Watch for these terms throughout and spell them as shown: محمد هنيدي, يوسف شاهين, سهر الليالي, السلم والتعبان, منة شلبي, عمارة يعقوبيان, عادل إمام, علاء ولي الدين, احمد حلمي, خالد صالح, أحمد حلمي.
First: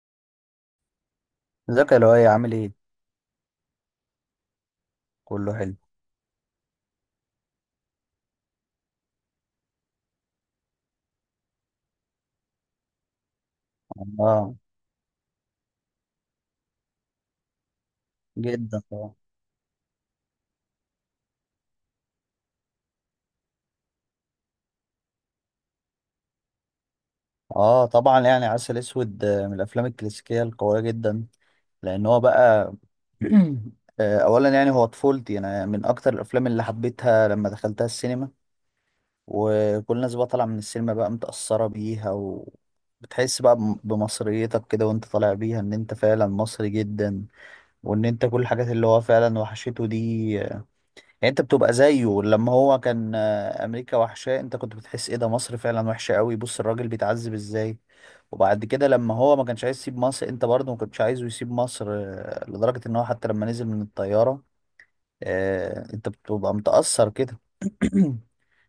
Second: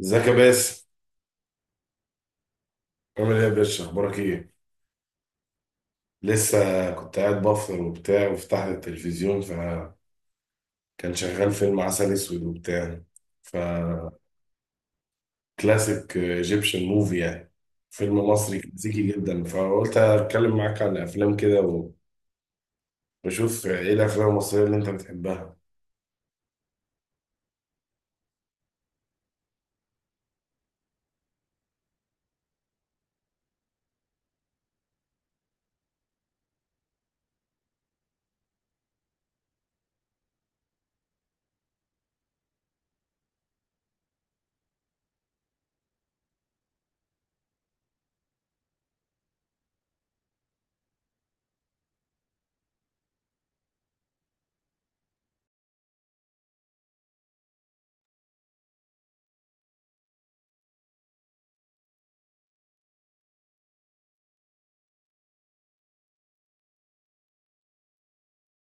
ازيك يا باسم؟ ازيك يا لؤي عامل ايه؟ عامل ايه يا باشا؟ اخبارك ايه؟ كله حلو. لسه كنت قاعد بفطر وبتاع، وفتحت التلفزيون فكان شغال فيلم عسل اسود وبتاع، فكلاسيك اه ايجيبشن موفي يعني، فيلم مصري جدا كلاسيكي طبعا. جدا. فقلت اتكلم معاك عن افلام كده واشوف ايه الافلام المصريه اللي انت بتحبها. اه طبعا يعني عسل اسود، من الافلام الكلاسيكيه القويه جدا. لان هو بقى اولا يعني هو طفولتي، انا من اكتر الافلام اللي حبيتها لما دخلتها السينما، وكل الناس بقى طالعه من السينما بقى متاثره بيها، وبتحس بقى بمصريتك كده وانت طالع بيها ان انت فعلا مصري جدا، وان انت كل الحاجات اللي هو فعلا وحشته دي. يعني انت بتبقى زيه لما هو كان، امريكا وحشاه، انت كنت بتحس ايه ده، مصر فعلا وحشه قوي، بص الراجل بيتعذب ازاي. وبعد كده لما هو ما كانش عايز يسيب مصر، انت برضه ما كنتش عايزه يسيب مصر، لدرجه ان هو حتى لما نزل من الطياره، انت بتبقى متاثر كده.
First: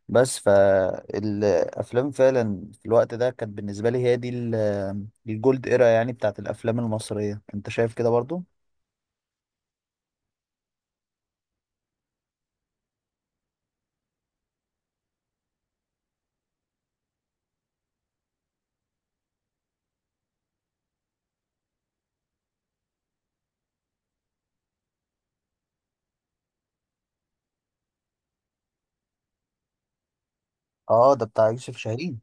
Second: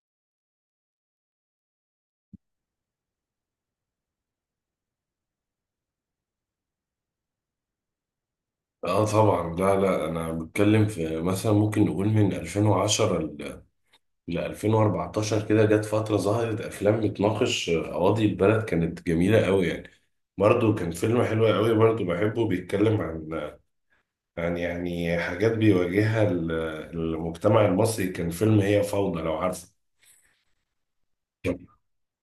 بس فالافلام فعلا في الوقت ده كانت بالنسبه لي هي دي الجولد ايرا يعني بتاعت الافلام المصريه، انت شايف كده برضه؟ اه طبعا. لا لا، انا بتكلم في مثلا ممكن نقول من 2010 ل 2014 كده، جت فترة ظهرت أفلام بتناقش قواضي البلد كانت جميلة قوي يعني. برضه كان فيلم حلو قوي برضه بحبه، بيتكلم عن يعني حاجات بيواجهها المجتمع المصري، كان فيلم هي فوضى لو عارفه. اه ده بتاع كان يوسف شاهين.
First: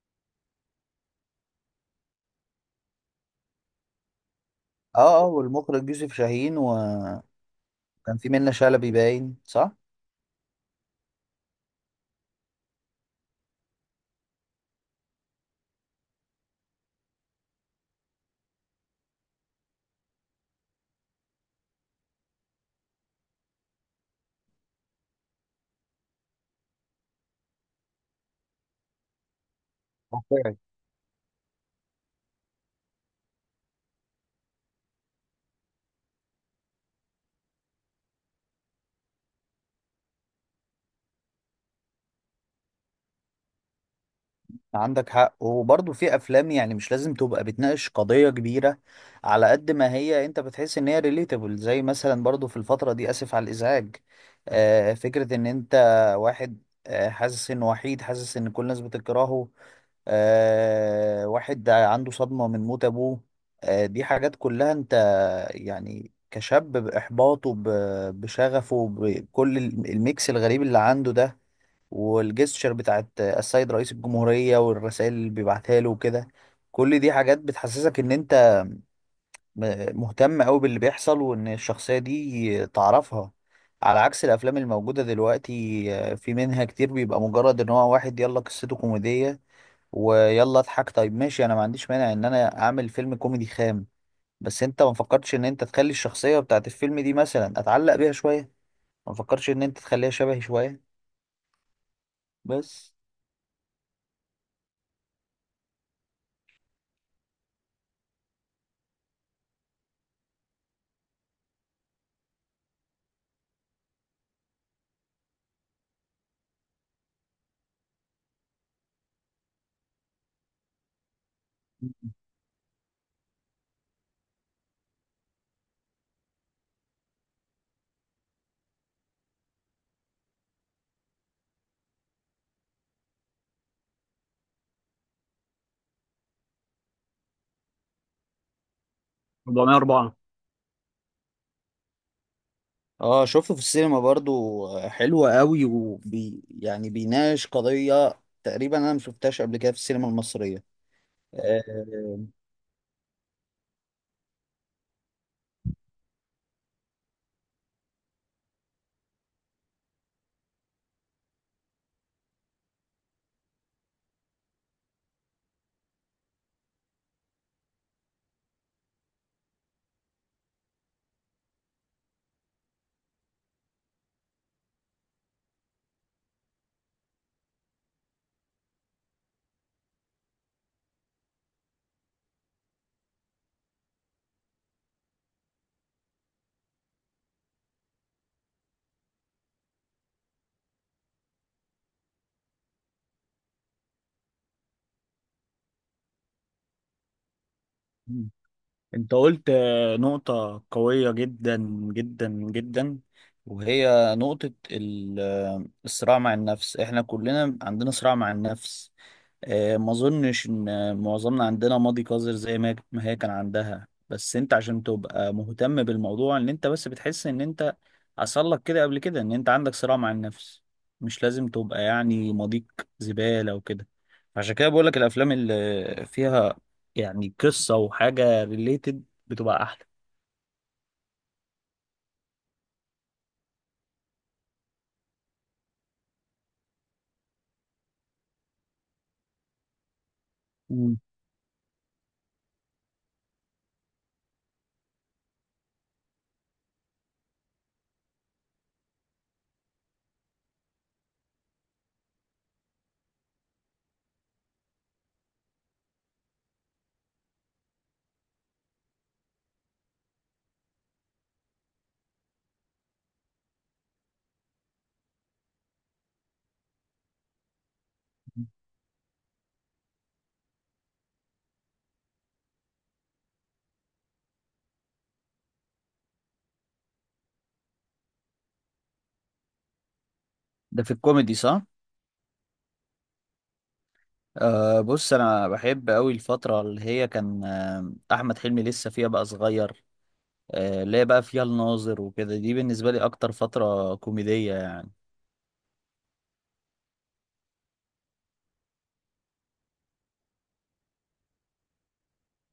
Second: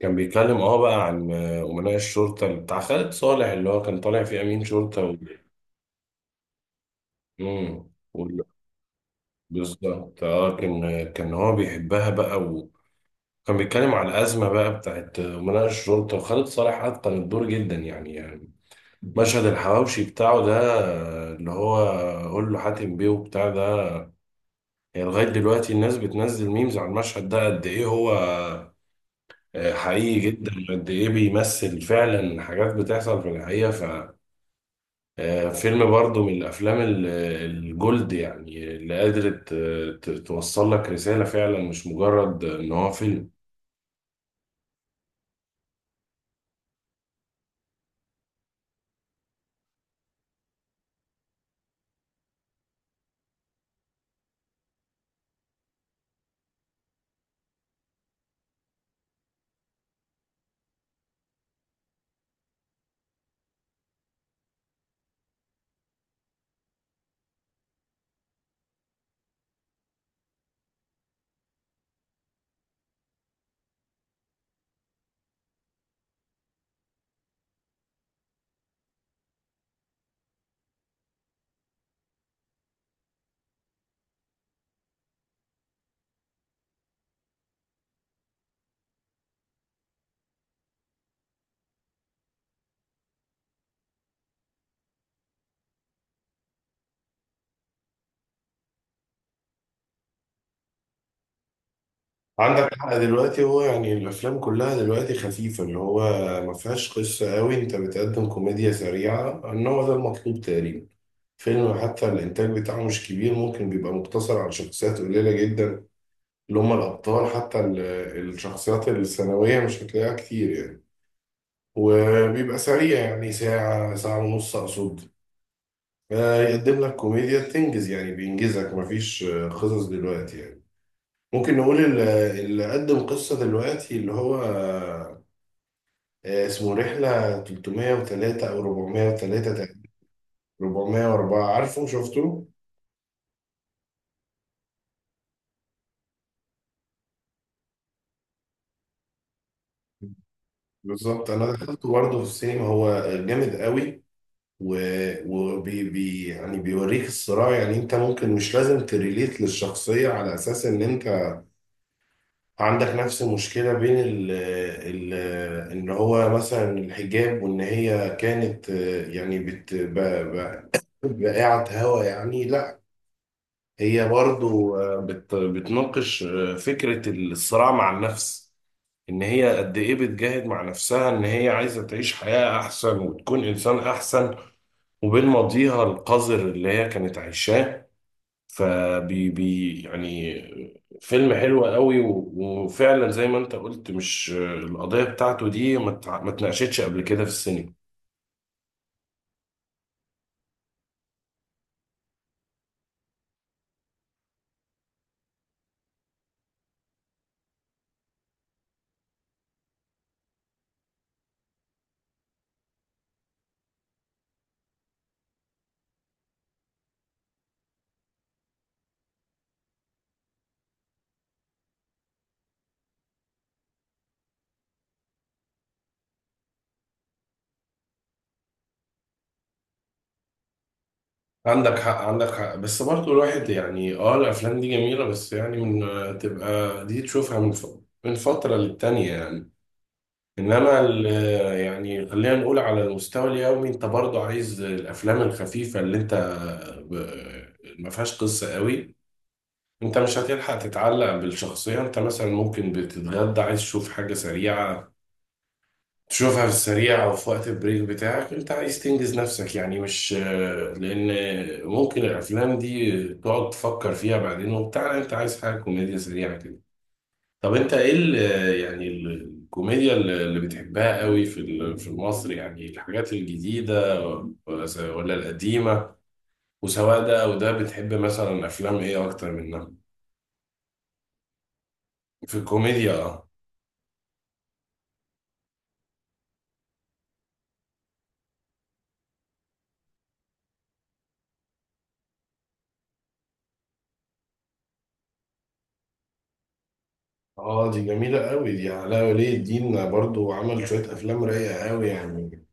كان بيتكلم اه بقى عن أمناء الشرطة اللي بتاع خالد صالح، اللي هو كان طالع فيه أمين شرطة و... اه اه، والمخرج يوسف شاهين و... مم. كان في وال- منة شلبي باين، صح؟ بالظبط اه، كان هو بيحبها بقى. كان بيتكلم على الأزمة بقى بتاعت مناقشة الشرطة، وخالد صالح أتقن الدور جدا يعني. مشهد الحواوشي بتاعه ده، اللي هو قول له حاتم بيه وبتاع ده، يعني لغاية دلوقتي الناس بتنزل ميمز على المشهد ده، قد إيه هو حقيقي جدا، اوكي. قد إيه بيمثل فعلا حاجات بتحصل في الحقيقة ف- فيلم برضه من الأفلام الجولد يعني، اللي قادرة توصل لك رسالة فعلا، مش مجرد إن هو فيلم. عندك حق، وبرضه في افلام يعني مش لازم تبقى بتناقش قضية كبيرة، على قد ما هي انت بتحس ان هي ريليتابل. زي مثلا برضه في الفترة دي، اسف على الازعاج، آه، فكرة ان انت واحد آه حاسس انه وحيد، حاسس ان كل الناس بتكرهه، آه، واحد عنده صدمة من موت ابوه، آه دي حاجات كلها انت يعني كشاب بإحباطه، بشغفه، بكل الميكس الغريب اللي عنده ده، والجستشر بتاعت السيد رئيس الجمهورية والرسائل اللي بيبعتها له وكده، كل دي حاجات بتحسسك ان انت مهتم قوي باللي بيحصل، وان الشخصية دي تعرفها. على عكس الافلام الموجودة دلوقتي، في منها كتير بيبقى مجرد ان هو واحد، يلا قصته كوميدية ويلا اضحك. طيب ماشي، انا ما عنديش مانع ان انا اعمل فيلم كوميدي خام، بس انت ما فكرتش ان انت تخلي الشخصية بتاعت الفيلم دي مثلا اتعلق بيها شوية، ما فكرتش ان انت تخليها شبهي شوية. عندك بس حق، دلوقتي هو يعني الافلام كلها دلوقتي خفيفه، اللي هو ما فيهاش قصه قوي، انت بتقدم كوميديا سريعه، ان هو ده المطلوب تقريبا. فيلم حتى الانتاج بتاعه مش كبير، ممكن بيبقى مقتصر على شخصيات قليله جدا اللي هم الابطال، حتى الشخصيات الثانويه مش هتلاقيها كتير يعني. وبيبقى سريع يعني ساعه، ساعه ونص اقصد، يقدم لك كوميديا تنجز يعني، بينجزك. مفيش قصص دلوقتي يعني. ممكن نقول اللي قدم قصة دلوقتي اللي هو اسمه رحلة 303 أو 403 تقريبا. 404. 404. عارفه شفته؟ اه شفته في السينما برضو. حلو قوي، وبي يعني بيناقش قضية تقريبا انا ما شفتهاش قبل كده في السينما المصرية. بالظبط، أنا دخلته برضه في آه، السينما، هو جامد قوي، و... وبي يعني بيوريك الصراع، يعني أنت ممكن مش لازم تريليت للشخصية على أساس إن أنت عندك نفس المشكلة بين ال إن هو مثلا الحجاب، وإن هي كانت آه، يعني بقعة هوا يعني. لا، هي برضو بتناقش فكرة الصراع مع النفس، إن هي قد إيه بتجاهد مع نفسها، إن هي عايزة تعيش حياة أحسن وتكون إنسان أحسن، وبين ماضيها القذر اللي هي كانت عايشاه. فبي يعني فيلم حلو قوي وفعلا زي ما أنت قلت، مش القضية بتاعته دي ما اتناقشتش قبل كده في السينما. انت قلت نقطة قوية جدا، جدا جدا. وهي نقطة الصراع مع النفس. احنا كلنا عندنا صراع مع النفس. ما اظنش ان معظمنا عندنا ماضي قذر زي ما ما هي كان عندها، بس انت عشان تبقى مهتم بالموضوع، ان انت بس بتحس ان انت حصل لك كده قبل كده، ان انت عندك صراع مع النفس. مش لازم تبقى يعني ماضيك زبالة وكده. عشان كده بقول لك الافلام اللي فيها يعني قصة وحاجة ريليتد بتبقى احلى. عندك حق، عندك حق، بس برضه الواحد يعني اه الافلام دي جميله، بس يعني من آه، تبقى دي تشوفها من فتره للتانيه يعني. انما مم. يعني خلينا نقول على المستوى اليومي انت برضه عايز الافلام الخفيفه اللي انت ما فيهاش قصه قوي، انت مش هتلحق تتعلق بالشخصيه. انت مثلا ممكن بتتغدى عايز تشوف حاجه سريعه، تشوفها في السريع او في وقت البريك بتاعك، انت عايز تنجز نفسك يعني، مش لان ممكن الافلام دي تقعد تفكر فيها بعدين وبتاع، لا، انت عايز حاجه كوميديا سريعه كده. طب انت ايه يعني ال- الكوميديا اللي بتحبها قوي في في مصر يعني، الحاجات الجديده ولا القديمه؟ وسواء ده او ده بتحب مثلا افلام ايه اكتر منها؟ ده في الكوميدي صح؟ في الكوميديا اه. أه، بص، انا بحب قوي الفترة اللي هي كان احمد حلمي لسه فيها بقى صغير، اللي هي بقى فيها الناظر وكده، دي بالنسبة لي أكتر فترة كوميدية يعني. اه دي جميلة قوي، دي علاء ولي الدين برضو عمل شوية أفلام رايقة قوي يعني،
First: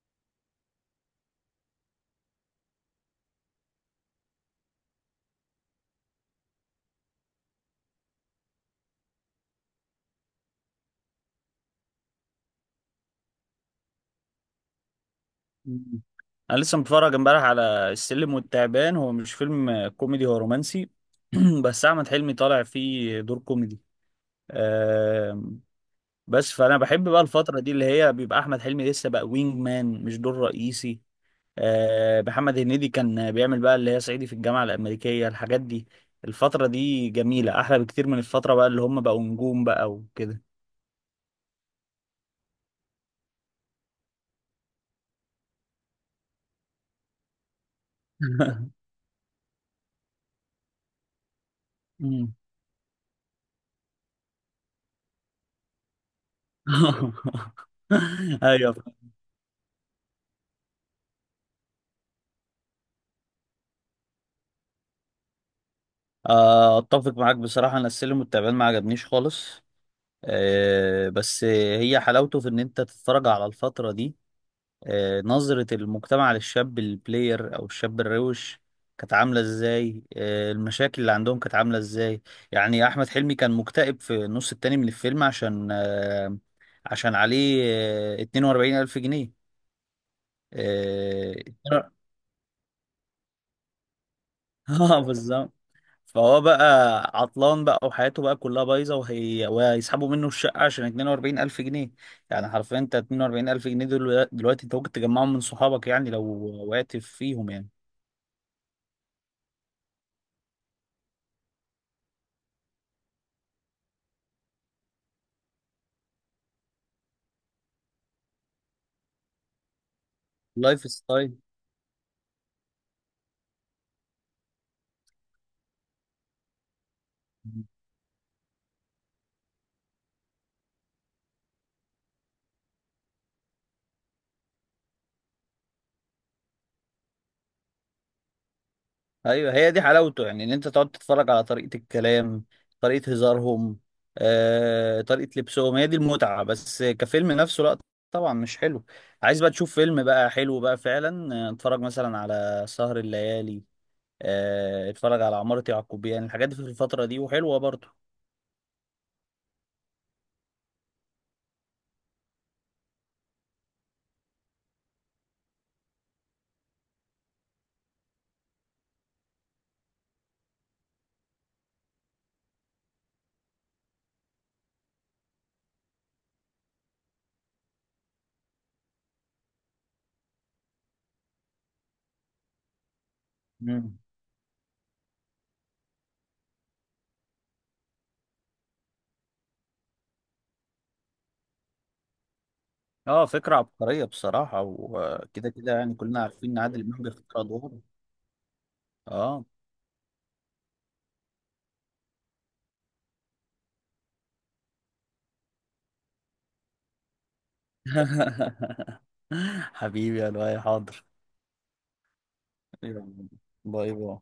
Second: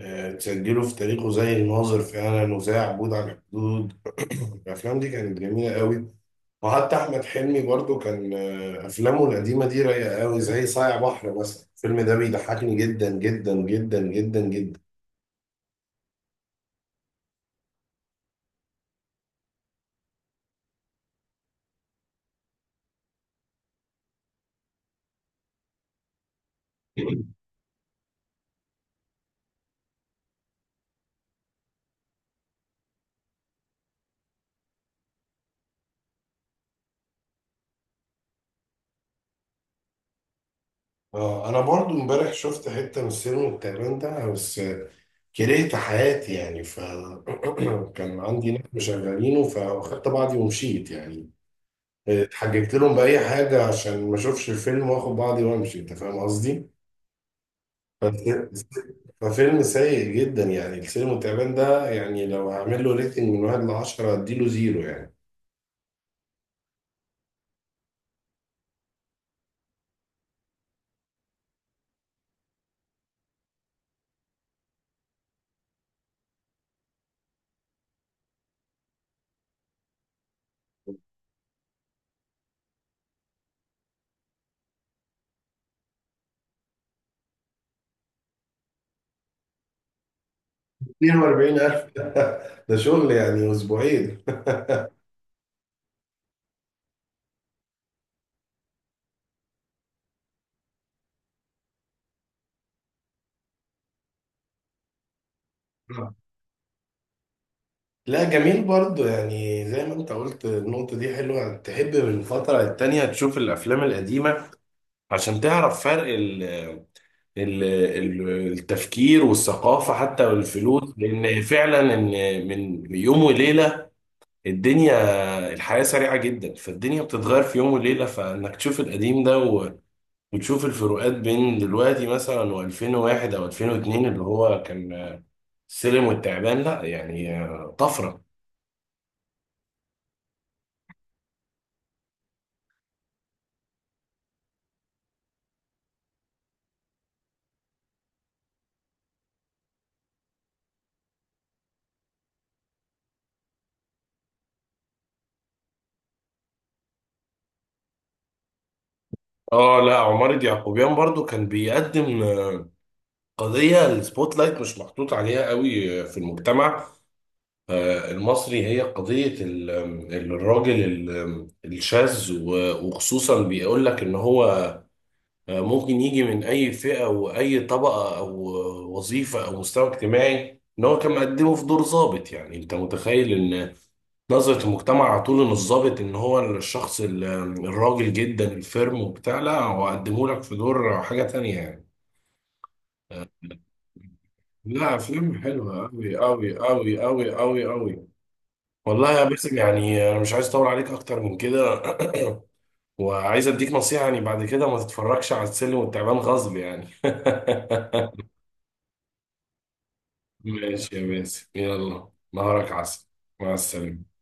تسجله في تاريخه، زي الناظر فعلا، وزي عبود على الحدود. الافلام دي كانت جميله قوي. وحتى احمد حلمي برضو كان افلامه القديمه دي رايقه قوي، زي صايع بحر مثلا، الفيلم ده بيضحكني جدا جدا جدا جدا جدا. مم. أنا لسه متفرج امبارح على السلم والتعبان. هو مش فيلم كوميدي، هو رومانسي، بس أحمد حلمي طالع فيه دور كوميدي. آم، بس فأنا بحب بقى الفترة دي اللي هي بيبقى أحمد حلمي لسه بقى وينج مان، مش دور رئيسي. محمد هنيدي كان بيعمل بقى اللي هي صعيدي في الجامعة الأمريكية، الحاجات دي. الفترة دي جميلة، أحلى بكتير من الفترة بقى اللي هم بقوا نجوم بقى وكده. اه انا برضو امبارح شفت حته من السينما التعبان ده، بس كرهت حياتي يعني ف- كان عندي ناس مشغلينه، فاخدت بعضي ومشيت يعني، مم. اتحججت لهم بأي حاجة عشان ما اشوفش الفيلم، واخد بعضي وامشي. انت فاهم قصدي؟ فف- ايوه. ففيلم سيء جدا يعني، السينما التعبان ده يعني، لو هعمل له ريتنج من واحد لعشرة هديله زيرو يعني. اتفق معاك بصراحه، انا السلم والتعبان ما عجبنيش خالص. بس هي حلاوته في ان انت تتفرج على الفتره دي. نظره المجتمع للشاب البلاير او الشاب الروش كانت عامله ازاي، المشاكل اللي عندهم كانت عامله ازاي. يعني احمد حلمي كان مكتئب في النص التاني من الفيلم عشان عشان عليه 42000 جنيه. آه، 42,000 ده شغل يعني أسبوعين. اه بالظبط. فهو بقى عطلان بقى، وحياته بقى كلها بايظه، وهي وهيسحبوا منه الشقه عشان 42000 جنيه. يعني حرفيا انت 42000 جنيه دول دلوقتي انت ممكن تجمعهم من صحابك يعني لو وقعت فيهم يعني. لا جميل برضو، يعني زي ما انت قلت النقطة دي حلوة، تحب من فترة للتانية تشوف الأفلام القديمة عشان تعرف فرق التفكير والثقافة حتى لايف والفلوس، ستايل. لأن فعلا إن من يوم وليلة الدنيا الحياة سريعة جدا، فالدنيا بتتغير في يوم وليلة، فإنك تشوف القديم ده وتشوف الفروقات بين دلوقتي مثلا و2001 أو 2002، اللي هو كان السلم والتعبان، لا يعني طفرة. ايوه، هي دي حلاوته، يعني ان انت تقعد تتفرج على طريقه الكلام، طريقه هزارهم، طريقه لبسهم، هي دي المتعه. بس كفيلم نفسه لا، طبعا مش حلو. عايز بقى تشوف فيلم بقى حلو بقى فعلا، اتفرج مثلا على سهر الليالي، اتفرج على عمارة يعقوبيان يعني، الحاجات دي في الفترة دي وحلوة برضو. اه لا، عمارة يعقوبيان برضو كان بيقدم قضية السبوت لايت مش محطوط عليها قوي في المجتمع المصري، هي قضية الراجل الشاذ، وخصوصا بيقول لك ان هو ممكن يجي من اي فئة، واي طبقة او وظيفة او مستوى اجتماعي، ان هو كان مقدمه في دور ضابط. يعني انت متخيل ان مم. نظرة المجتمع على طول ان الضابط ان هو الشخص الراجل جدا الفيرم وبتاع، لا، هو قدمه لك في دور حاجة تانية يعني. اه فكرة عبقرية بصراحة، لا فيلم وكده كده حلوة يعني أوي كلنا عارفين أوي ان عادل امام أوي أوي بيختار أوي ادواره. أوي. والله يا اه. باسم، يعني انا مش عايز اطول عليك اكتر من كده. وعايز اديك نصيحه يعني، بعد كده ما تتفرجش على السلم والتعبان غصب يعني. حبيبي يا لؤي، ماشي حاضر. يا باسم، يلا نهارك عسل، يلا، مع باي السلامه. باي.